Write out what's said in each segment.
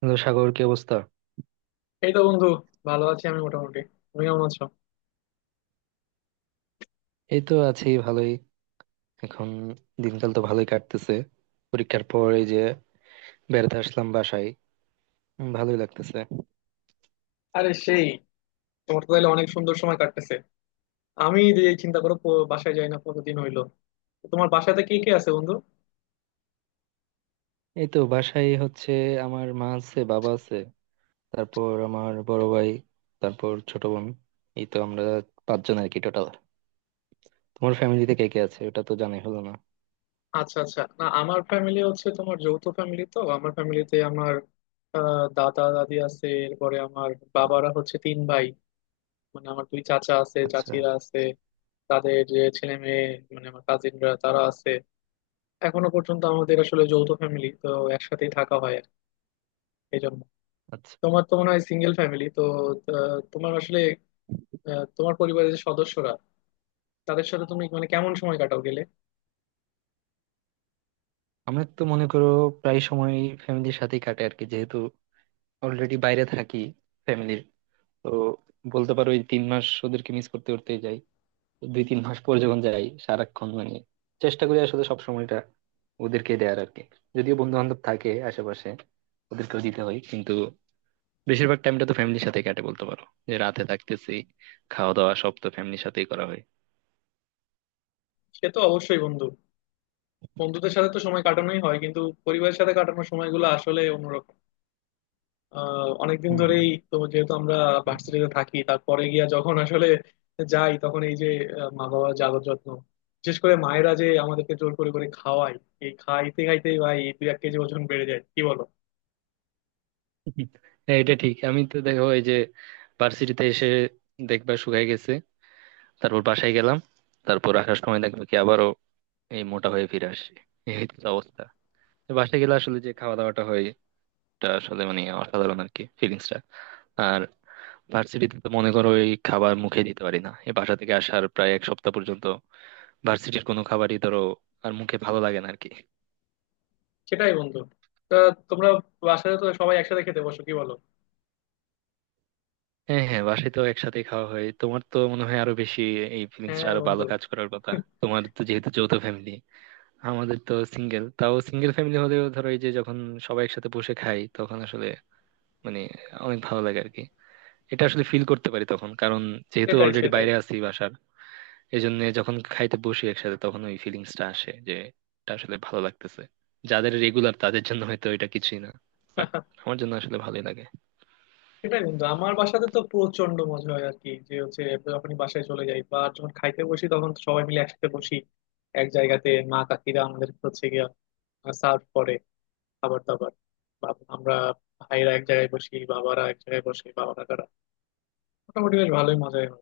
Hello Sagar, কি অবস্থা? এই তো বন্ধু, ভালো আছি আমি মোটামুটি। তুমি কেমন আছো? এই তো আছি ভালোই। এখন দিনকাল তো ভালোই কাটতেছে। পরীক্ষার পর এই যে বেড়াতে আসলাম বাসায়। ভালোই লাগতেছে। আরে সেই, তোমার তো তাহলে অনেক সুন্দর সময় কাটতেছে। আমি যে এই চিন্তা করো, বাসায় যাই না কতদিন হইলো। তো তোমার বাসাতে কে কে আছে বন্ধু? এই তো বাসায় হচ্ছে আমার মা আছে, বাবা আছে, তারপর আমার বড় ভাই, তারপর ছোট বোন। এই তো আমরা 5 জন আর কি টোটাল। তোমার ফ্যামিলিতে কে কে আছে, ওটা তো জানাই হলো না। আচ্ছা আচ্ছা, না আমার ফ্যামিলি হচ্ছে, তোমার যৌথ ফ্যামিলি, তো আমার ফ্যামিলিতে আমার দাদা দাদি আছে, এরপরে আমার বাবারা হচ্ছে তিন ভাই, মানে আমার দুই চাচা আছে, আচ্ছা চাচিরা আছে। তাদের যে ছেলে মেয়ে, মানে আমার কাজিনরা তারা আছে। এখনো পর্যন্ত আমাদের আসলে যৌথ ফ্যামিলি তো একসাথেই থাকা হয় আর কি। এই জন্য আচ্ছা। তোমার তো মনে হয় সিঙ্গেল ফ্যামিলি তো। তোমার আসলে তোমার পরিবারের যে সদস্যরা, তাদের সাথে তুমি মানে কেমন সময় কাটাও গেলে? আমার তো মনে করো প্রায় সময় ফ্যামিলির সাথেই কাটে আর কি, যেহেতু অলরেডি বাইরে থাকি ফ্যামিলির। তো বলতে পারো এই 3 মাস ওদেরকে মিস করতে করতেই যাই। দুই তিন মাস পর যখন যাই সারাক্ষণ মানে চেষ্টা করি আসলে সব সময়টা ওদেরকে দেয়ার আর কি। যদিও বন্ধু বান্ধব থাকে আশেপাশে, ওদেরকেও দিতে হয়, কিন্তু বেশিরভাগ টাইমটা তো ফ্যামিলির সাথে কাটে। বলতে পারো যে রাতে থাকতেছি, খাওয়া দাওয়া সব তো ফ্যামিলির সাথেই করা হয়। সে তো অবশ্যই বন্ধু। বন্ধুদের সাথে তো সময় কাটানোই হয় কিন্তু পরিবারের সাথে কাটানোর সময়গুলো আসলে অন্যরকম। অনেকদিন হম হম। ধরেই তো যেহেতু আমরা ভার্সিটিতে থাকি, তারপরে গিয়া যখন আসলে যাই তখন এই যে মা বাবার যে আদর যত্ন, বিশেষ করে মায়েরা যে আমাদেরকে জোর করে করে খাওয়ায়, এই খাইতে খাইতে ভাই দুই এক কেজি ওজন বেড়ে যায়, কি বলো? হ্যাঁ এটা ঠিক, আমি তো দেখো এই যে ভার্সিটিতে এসে দেখবা শুকায় গেছে, তারপর বাসায় গেলাম, তারপর আসার সময় দেখবো কি আবারও এই মোটা হয়ে ফিরে আসি। এই হচ্ছে অবস্থা। তো বাসায় গেলে আসলে যে খাওয়া দাওয়াটা হয়, এটা আসলে মানে অসাধারণ আর কি ফিলিংসটা। আর ভার্সিটিতে তো মনে করো এই খাবার মুখে দিতে পারি না এই বাসা থেকে আসার প্রায় এক সপ্তাহ পর্যন্ত। ভার্সিটির কোনো খাবারই ধরো আর মুখে ভালো লাগে না আর কি। সেটাই বন্ধু। তা তোমরা বাসায় তো সবাই একসাথে খেতে বসো কি বলো? হ্যাঁ হ্যাঁ, বাসায় তো একসাথে খাওয়া হয়। তোমার তো মনে হয় আরো বেশি এই ফিলিংসটা হ্যাঁ আরো ভালো বন্ধু। কাজ করার কথা। তোমার তো যেহেতু যৌথ ফ্যামিলি, আমাদের তো সিঙ্গেল। তাও সিঙ্গেল ফ্যামিলি হলেও ধরো এই যে যখন সবাই একসাথে বসে খাই তখন আসলে মানে অনেক ভালো লাগে আর কি। এটা আসলে ফিল করতে পারি তখন, কারণ যেহেতু সেটাই অলরেডি সেটাই। বাইরে আছি বাসার, এই জন্য যখন খাইতে বসি একসাথে তখন ওই ফিলিংসটা আসে যে এটা আসলে ভালো লাগতেছে। যাদের রেগুলার তাদের জন্য হয়তো এটা কিছুই না, বাট আমার জন্য আসলে ভালোই লাগে। সেটাই বন্ধু, আমার বাসাতে তো প্রচন্ড মজা হয় আর কি, যে হচ্ছে যখন বাসায় চলে যাই বা যখন খাইতে বসি তখন তো সবাই মিলে একসাথে বসি এক জায়গাতে। মা কাকিরা আমাদের হচ্ছে গিয়া সার্ভ করে খাবার দাবার, বা আমরা ভাইরা এক জায়গায় বসি, বাবারা এক জায়গায় বসে, বাবা কাকারা। মোটামুটি বেশ ভালোই মজাই হয়।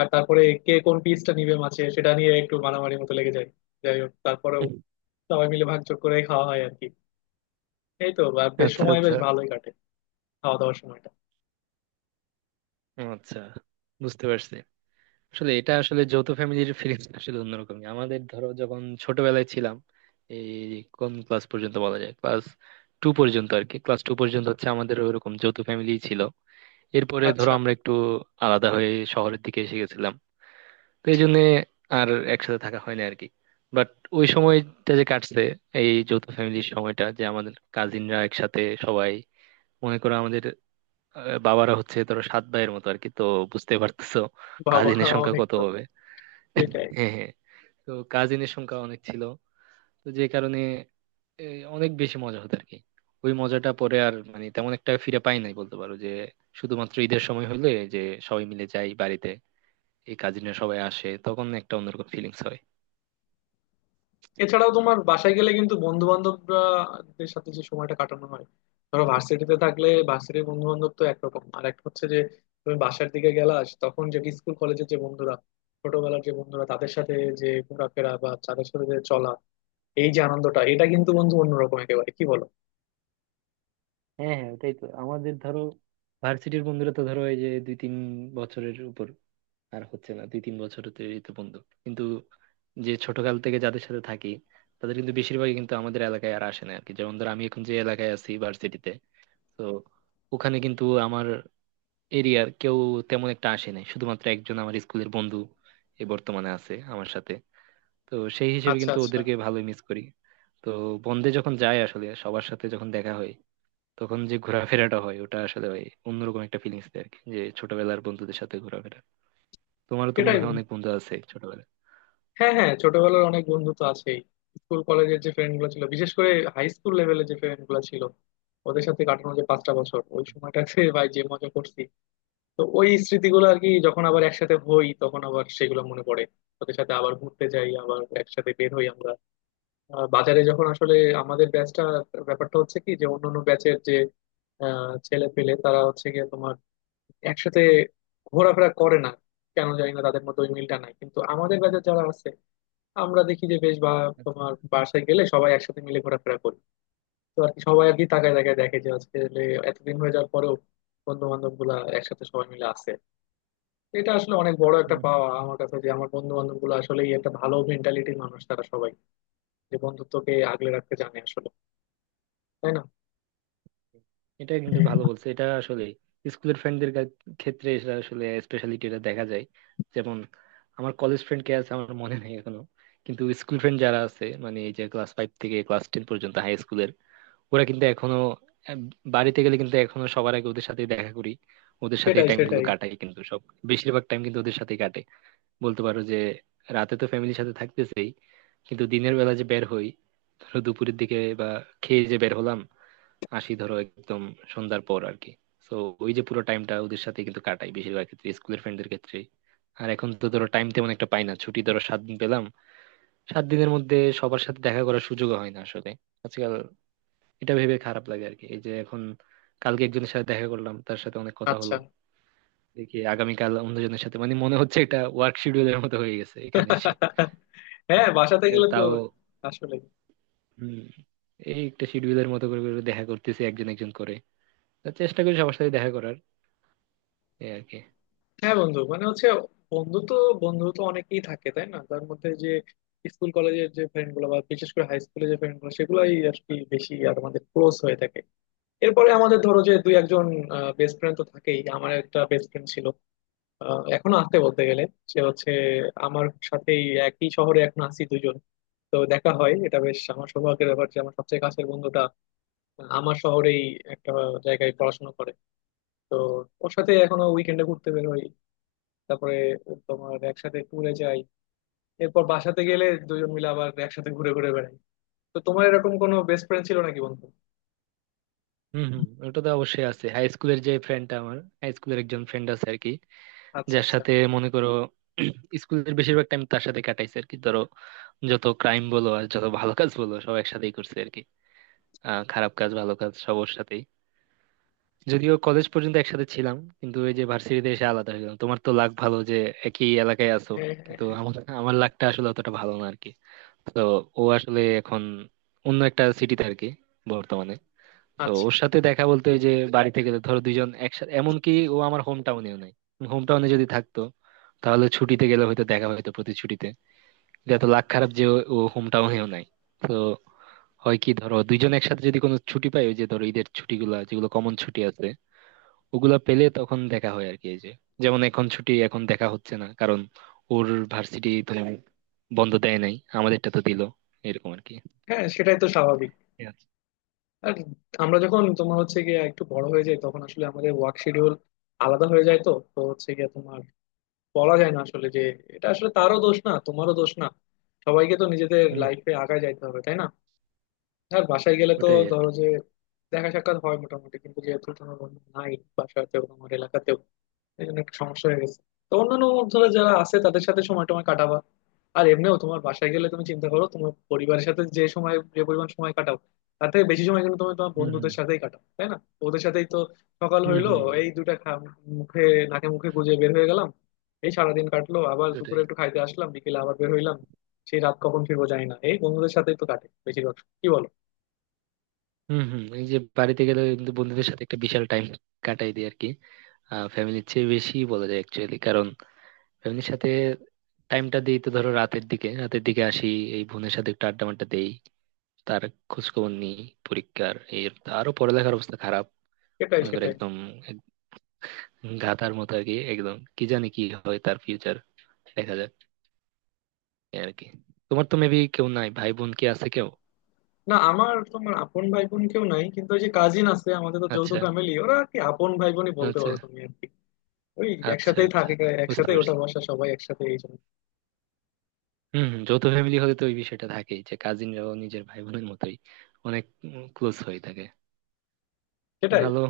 আর তারপরে কে কোন পিসটা নিবে মাছে সেটা নিয়ে একটু মারামারি মতো লেগে যায়। যাই হোক তারপরেও সবাই মিলে ভাগযোগ করে খাওয়া হয় আর কি। এই তো বা বেশ আচ্ছা সময় বেশ আচ্ছা। ভালোই কাটে, খাওয়া দাওয়ার সময়টা। ও আচ্ছা, বুঝতে পারছি। আসলে এটা আসলে যৌথ ফ্যামিলির ফিলিংস আসলে অন্যরকমই। আমাদের ধরো যখন ছোটবেলায় ছিলাম, এই কোন ক্লাস পর্যন্ত বলা যায়, ক্লাস টু পর্যন্ত আর কি। ক্লাস টু পর্যন্ত হচ্ছে আমাদের ওইরকম যৌথ ফ্যামিলি ছিল। এরপরে ধরো আচ্ছা। আমরা একটু আলাদা হয়ে শহরের দিকে এসে গেছিলাম। তো এই জন্য আর একসাথে থাকা হয় না আর কি। বাট ওই সময়টা যে কাটছে এই যৌথ ফ্যামিলির সময়টা, যে আমাদের কাজিনরা একসাথে সবাই, মনে করো আমাদের বাবারা হচ্ছে ধরো 7 ভাইয়ের মতো আর কি। তো বুঝতে পারতেছো বাবা। কাজিনের সংখ্যা অনেক কত তো। হবে। সেটাই। হ্যাঁ হ্যাঁ, তো কাজিনের সংখ্যা অনেক ছিল। তো যে কারণে এ, অনেক বেশি মজা হতো আর কি। ওই মজাটা পরে আর মানে তেমন একটা ফিরে পাই নাই। বলতে পারো যে শুধুমাত্র ঈদের সময় হলে যে সবাই মিলে যাই বাড়িতে, এই কাজিনরা সবাই আসে, তখন একটা অন্যরকম ফিলিংস হয়। এছাড়াও তোমার বাসায় গেলে কিন্তু বন্ধু বান্ধবরাদের সাথে যে সময়টা কাটানো হয়, ধরো ভার্সিটিতে থাকলে ভার্সিটির বন্ধু বান্ধব তো একরকম, আর এক হচ্ছে যে তুমি বাসার দিকে গেলা তখন যে স্কুল কলেজের যে বন্ধুরা, ছোটবেলার যে বন্ধুরা, তাদের সাথে যে ঘোরাফেরা বা তাদের সাথে যে চলা, এই যে আনন্দটা এটা কিন্তু বন্ধু অন্যরকম একেবারে, কি বলো? হ্যাঁ হ্যাঁ, ওটাই তো আমাদের। ধরো ভার্সিটির বন্ধুরা তো ধরো এই যে দুই তিন বছরের উপর আর হচ্ছে না, দুই তিন বছরের এই তো বন্ধু। কিন্তু যে ছোটকাল থেকে যাদের সাথে থাকি, তাদের কিন্তু বেশিরভাগই কিন্তু আমাদের এলাকায় আর আসে না আর কি। যেমন ধর আমি এখন যে এলাকায় আছি ভার্সিটিতে, তো ওখানে কিন্তু আমার এরিয়ার কেউ তেমন একটা আসে নাই। শুধুমাত্র একজন আমার স্কুলের বন্ধু এ বর্তমানে আছে আমার সাথে। তো সেই হিসেবে আচ্ছা কিন্তু আচ্ছা। ওদেরকে ভালোই মিস করি। তো বন্ধে যখন যাই আসলে সবার সাথে যখন দেখা হয় তখন যে ঘোরাফেরাটা হয় ওটা আসলে ভাই অন্যরকম একটা ফিলিংস দেয় আর কি, যে ছোটবেলার বন্ধুদের সাথে ঘোরাফেরা। তোমারও তো সেটাই। মনে হয় অনেক বন্ধু আছে ছোটবেলায়। হ্যাঁ হ্যাঁ, ছোটবেলার অনেক বন্ধু তো আছেই। স্কুল কলেজের যে ফ্রেন্ড গুলো ছিল, বিশেষ করে হাই স্কুল লেভেলের যে ফ্রেন্ড গুলো ছিল, ওদের সাথে কাটানো যে 5টা বছর, ওই সময়টাতে ভাই যে মজা করছি, তো ওই স্মৃতিগুলো আর কি, যখন হুম, আবার একসাথে হই তখন আবার সেগুলো মনে পড়ে। ওদের সাথে আবার ঘুরতে যাই, আবার একসাথে বের হই আমরা। বাজারে যখন আসলে আমাদের ব্যাচটা, ব্যাপারটা হচ্ছে কি, যে অন্যান্য ব্যাচের যে ছেলে পেলে তারা হচ্ছে গিয়ে তোমার একসাথে ঘোরাফেরা করে না। কেন জানি না তাদের মধ্যে ওই মিলটা নাই, কিন্তু আমাদের ব্যাচে যারা আছে আমরা দেখি যে বেশ বা আচ্ছা, তোমার বাসায় গেলে সবাই একসাথে মিলে ঘোরাফেরা করি। তো আর কি সবাই আর কি তাকায় তাকায় দেখে যে আজকে লে এতদিন হয়ে যাওয়ার পরেও বন্ধু বান্ধব গুলা একসাথে সবাই মিলে আছে। এটা আসলে অনেক বড় একটা হম। পাওয়া আমার কাছে, যে আমার বন্ধু বান্ধব গুলো আসলে একটা ভালো মেন্টালিটির মানুষ তারা সবাই, যে বন্ধুত্বকে আগলে রাখতে জানে আসলে, তাই না? এটা কিন্তু ভালো বলছে, এটা আসলে স্কুলের ফ্রেন্ডদের ক্ষেত্রে এটা আসলে স্পেশালিটি এটা দেখা যায়। যেমন আমার কলেজ ফ্রেন্ড কে আছে আমার মনে নেই এখনো, কিন্তু স্কুল ফ্রেন্ড যারা আছে মানে এই যে ক্লাস ফাইভ থেকে ক্লাস টেন পর্যন্ত হাই স্কুলের, ওরা কিন্তু এখনো আহ, বাড়িতে গেলে কিন্তু এখনো সবার আগে ওদের সাথে দেখা করি, ওদের সাথে সেটাই টাইম গুলো সেটাই। কাটাই। কিন্তু সব বেশিরভাগ টাইম কিন্তু ওদের সাথে কাটে। বলতে পারো যে রাতে তো ফ্যামিলির সাথে থাকতেছেই, কিন্তু দিনের বেলা যে বের হই ধরো দুপুরের দিকে বা খেয়ে যে বের হলাম, আসি ধরো একদম সন্ধ্যার পর আর কি। তো ওই যে পুরো টাইমটা ওদের সাথে কিন্তু কাটাই বেশিরভাগ ক্ষেত্রে স্কুলের ফ্রেন্ডদের ক্ষেত্রে। আর এখন তো ধরো টাইম তেমন একটা পাই না। ছুটি ধরো 7 দিন পেলাম, 7 দিনের মধ্যে সবার সাথে দেখা করার সুযোগ হয় না আসলে আজকাল। এটা ভেবে খারাপ লাগে আর কি এই যে এখন কালকে একজনের সাথে দেখা করলাম, তার সাথে অনেক কথা আচ্ছা। হলো, দেখি আগামীকাল অন্যজনের সাথে। মানে মনে হচ্ছে এটা ওয়ার্ক শিডিউলের মতো হয়ে গেছে এখানে এসে। হ্যাঁ বাসাতে এ গেলে তো তাও আসলে। হম। এই একটা শিডিউলের মতো করে করে দেখা করতেছি একজন একজন করে। তা চেষ্টা করি সবার সাথে দেখা করার, এই আর কি। হ্যাঁ বন্ধু, মানে হচ্ছে বন্ধু তো, অনেকেই থাকে তাই না, তার মধ্যে যে স্কুল কলেজের যে ফ্রেন্ড গুলো বা বিশেষ করে হাই স্কুলের যে ফ্রেন্ড গুলো সেগুলাই আর কি বেশি আর আমাদের ক্লোজ হয়ে থাকে। এরপরে আমাদের ধরো যে দুই একজন বেস্ট ফ্রেন্ড তো থাকেই। আমার একটা বেস্ট ফ্রেন্ড ছিল, এখনো আছে বলতে গেলে। সে হচ্ছে আমার সাথেই একই শহরে এখন আছি দুজন। তো দেখা হয়, এটা বেশ আমার সৌভাগ্যের ব্যাপার যে আমার সবচেয়ে কাছের বন্ধুটা আমার শহরেই একটা জায়গায় পড়াশোনা করে। তো ওর সাথে এখনো উইকেন্ডে ঘুরতে বের হই, তারপরে তোমার একসাথে ট্যুরে যাই, এরপর বাসাতে গেলে দুজন মিলে আবার একসাথে ঘুরে ঘুরে বেড়াই। তো তোমার এরকম কোনো বেস্ট ফ্রেন্ড ছিল নাকি বন্ধু? হম হম, ওটা তো অবশ্যই আছে। হাই স্কুলের যে ফ্রেন্ডটা, আমার হাই স্কুলের একজন ফ্রেন্ড আছে আর কি, আচ্ছা যার আচ্ছা। সাথে মনে করো স্কুলের বেশিরভাগ টাইম তার সাথে কাটাইছে আর কি। ধরো যত ক্রাইম বলো আর যত ভালো কাজ বলো সব একসাথেই করছে আর কি। আহ, খারাপ কাজ ভালো কাজ সব ওর সাথেই। যদিও কলেজ পর্যন্ত একসাথে ছিলাম, কিন্তু ওই যে ভার্সিটিতে এসে আলাদা হয়ে গেলাম। তোমার তো লাক ভালো যে একই এলাকায় আছো, হ্যাঁ হ্যাঁ কিন্তু হ্যাঁ। আমার আমার লাকটা আসলে অতটা ভালো না আর কি। তো ও আসলে এখন অন্য একটা সিটিতে আর কি বর্তমানে। তো আচ্ছা। ওর সাথে দেখা বলতে ওই যে বাড়ি থেকে ধরো 2 জন একসাথে। এমনকি ও আমার হোম টাউনেও নাই। হোম টাউনে যদি থাকতো তাহলে ছুটিতে গেলে হয়তো দেখা, হয়তো প্রতি ছুটিতে। এটা তো লাখ খারাপ যে ও হোম টাউনেও নাই। তো হয় কি ধরো 2 জন একসাথে যদি কোনো ছুটি পাই, ওই যে ধরো ঈদের ছুটিগুলা যেগুলো কমন ছুটি আছে ওগুলা পেলে তখন দেখা হয় আর কি। এই যে যেমন এখন ছুটি এখন দেখা হচ্ছে না, কারণ ওর ভার্সিটি তো বন্ধ দেয় নাই, আমাদেরটা তো দিল। এরকম আর কি। হ্যাঁ সেটাই তো স্বাভাবিক। আর আমরা যখন তোমার হচ্ছে গিয়ে একটু বড় হয়ে যাই তখন আসলে আমাদের ওয়ার্ক শিডিউল আলাদা হয়ে যায়, তো তো হচ্ছে গিয়ে তোমার বলা যায় না আসলে যে, এটা আসলে তারও দোষ না তোমারও দোষ না, সবাইকে তো নিজেদের হুম। লাইফে আগায় যাইতে হবে তাই না? আর বাসায় গেলে তো ওটাই আর ধরো কি। যে দেখা সাক্ষাৎ হয় মোটামুটি, কিন্তু যেহেতু তোমার বন্ধু নাই বাসাতেও, তোমার এলাকাতেও, এই জন্য একটু সমস্যা হয়ে গেছে। তো অন্যান্য বন্ধুরা যারা আছে তাদের সাথে সময় টময় কাটাবা। আর এমনিও তোমার বাসায় গেলে তুমি চিন্তা করো, তোমার পরিবারের সাথে যে সময় যে পরিমাণ সময় কাটাও, তার থেকে বেশি সময় কিন্তু তুমি তোমার হুম হুম। বন্ধুদের সাথেই কাটাও তাই না? ওদের সাথেই তো। সকাল হুম হইলো, হুম, এই দুটা মুখে নাকে মুখে গুজে বের হয়ে গেলাম, এই সারাদিন কাটলো, আবার ওটাই। দুপুরে একটু খাইতে আসলাম, বিকেলে আবার বের হইলাম, সেই রাত কখন ফিরবো জানি না, এই বন্ধুদের সাথেই তো কাটে বেশিরভাগ সময়। কি বলো? হুম হুম, এই যে বাড়িতে গেলে কিন্তু বন্ধুদের সাথে একটা বিশাল টাইম কাটাই দিই আর কি। আহ, ফ্যামিলির চেয়ে বেশি বলা যায় অ্যাকচুয়ালি। কারণ ফ্যামিলির সাথে টাইমটা দিই তো ধরো রাতের দিকে আসি, এই বোনের সাথে একটু আড্ডা মাড্ডা দেই, তার খোঁজ খবর নিই। পরীক্ষার এর আরো পড়ালেখার অবস্থা খারাপ। এটাই মনে করো সেটাই। একদম এক- গাধার মতো আর কি একদম। কি জানি কি হয় তার ফিউচার, দেখা যাক, এই আর কি। তোমার তো মেবি কেউ নাই, ভাই বোন কি আছে কেউ? না আমার তোমার আপন ভাই বোন কেউ নাই কিন্তু ওই যে কাজিন আছে, আমাদের তো যৌথ আচ্ছা ফ্যামিলি, ওরা আর কি আপন ভাই বোনই বলতে আচ্ছা। পারো তুমি আর কি। ওই আচ্ছা একসাথেই আচ্ছা, থাকে, বুঝতে একসাথে ওটা পারছি। বসা, সবাই একসাথে, এই জন্য হম হম, যৌথ ফ্যামিলি হলে তো ওই বিষয়টা থাকেই যে কাজিনরাও নিজের ভাই বোনের মতোই অনেক ক্লোজ হয়ে থাকে। সেটাই। ভালো।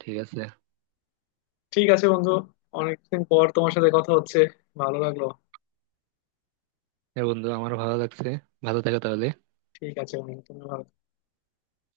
ঠিক আছে। ঠিক আছে বন্ধু, অনেকদিন পর তোমার সাথে কথা হচ্ছে, ভালো লাগলো। হ্যাঁ বন্ধু, আমারও ভালো লাগছে। ভালো থাকো তাহলে। ঠিক আছে বন্ধু তুমি ভালো।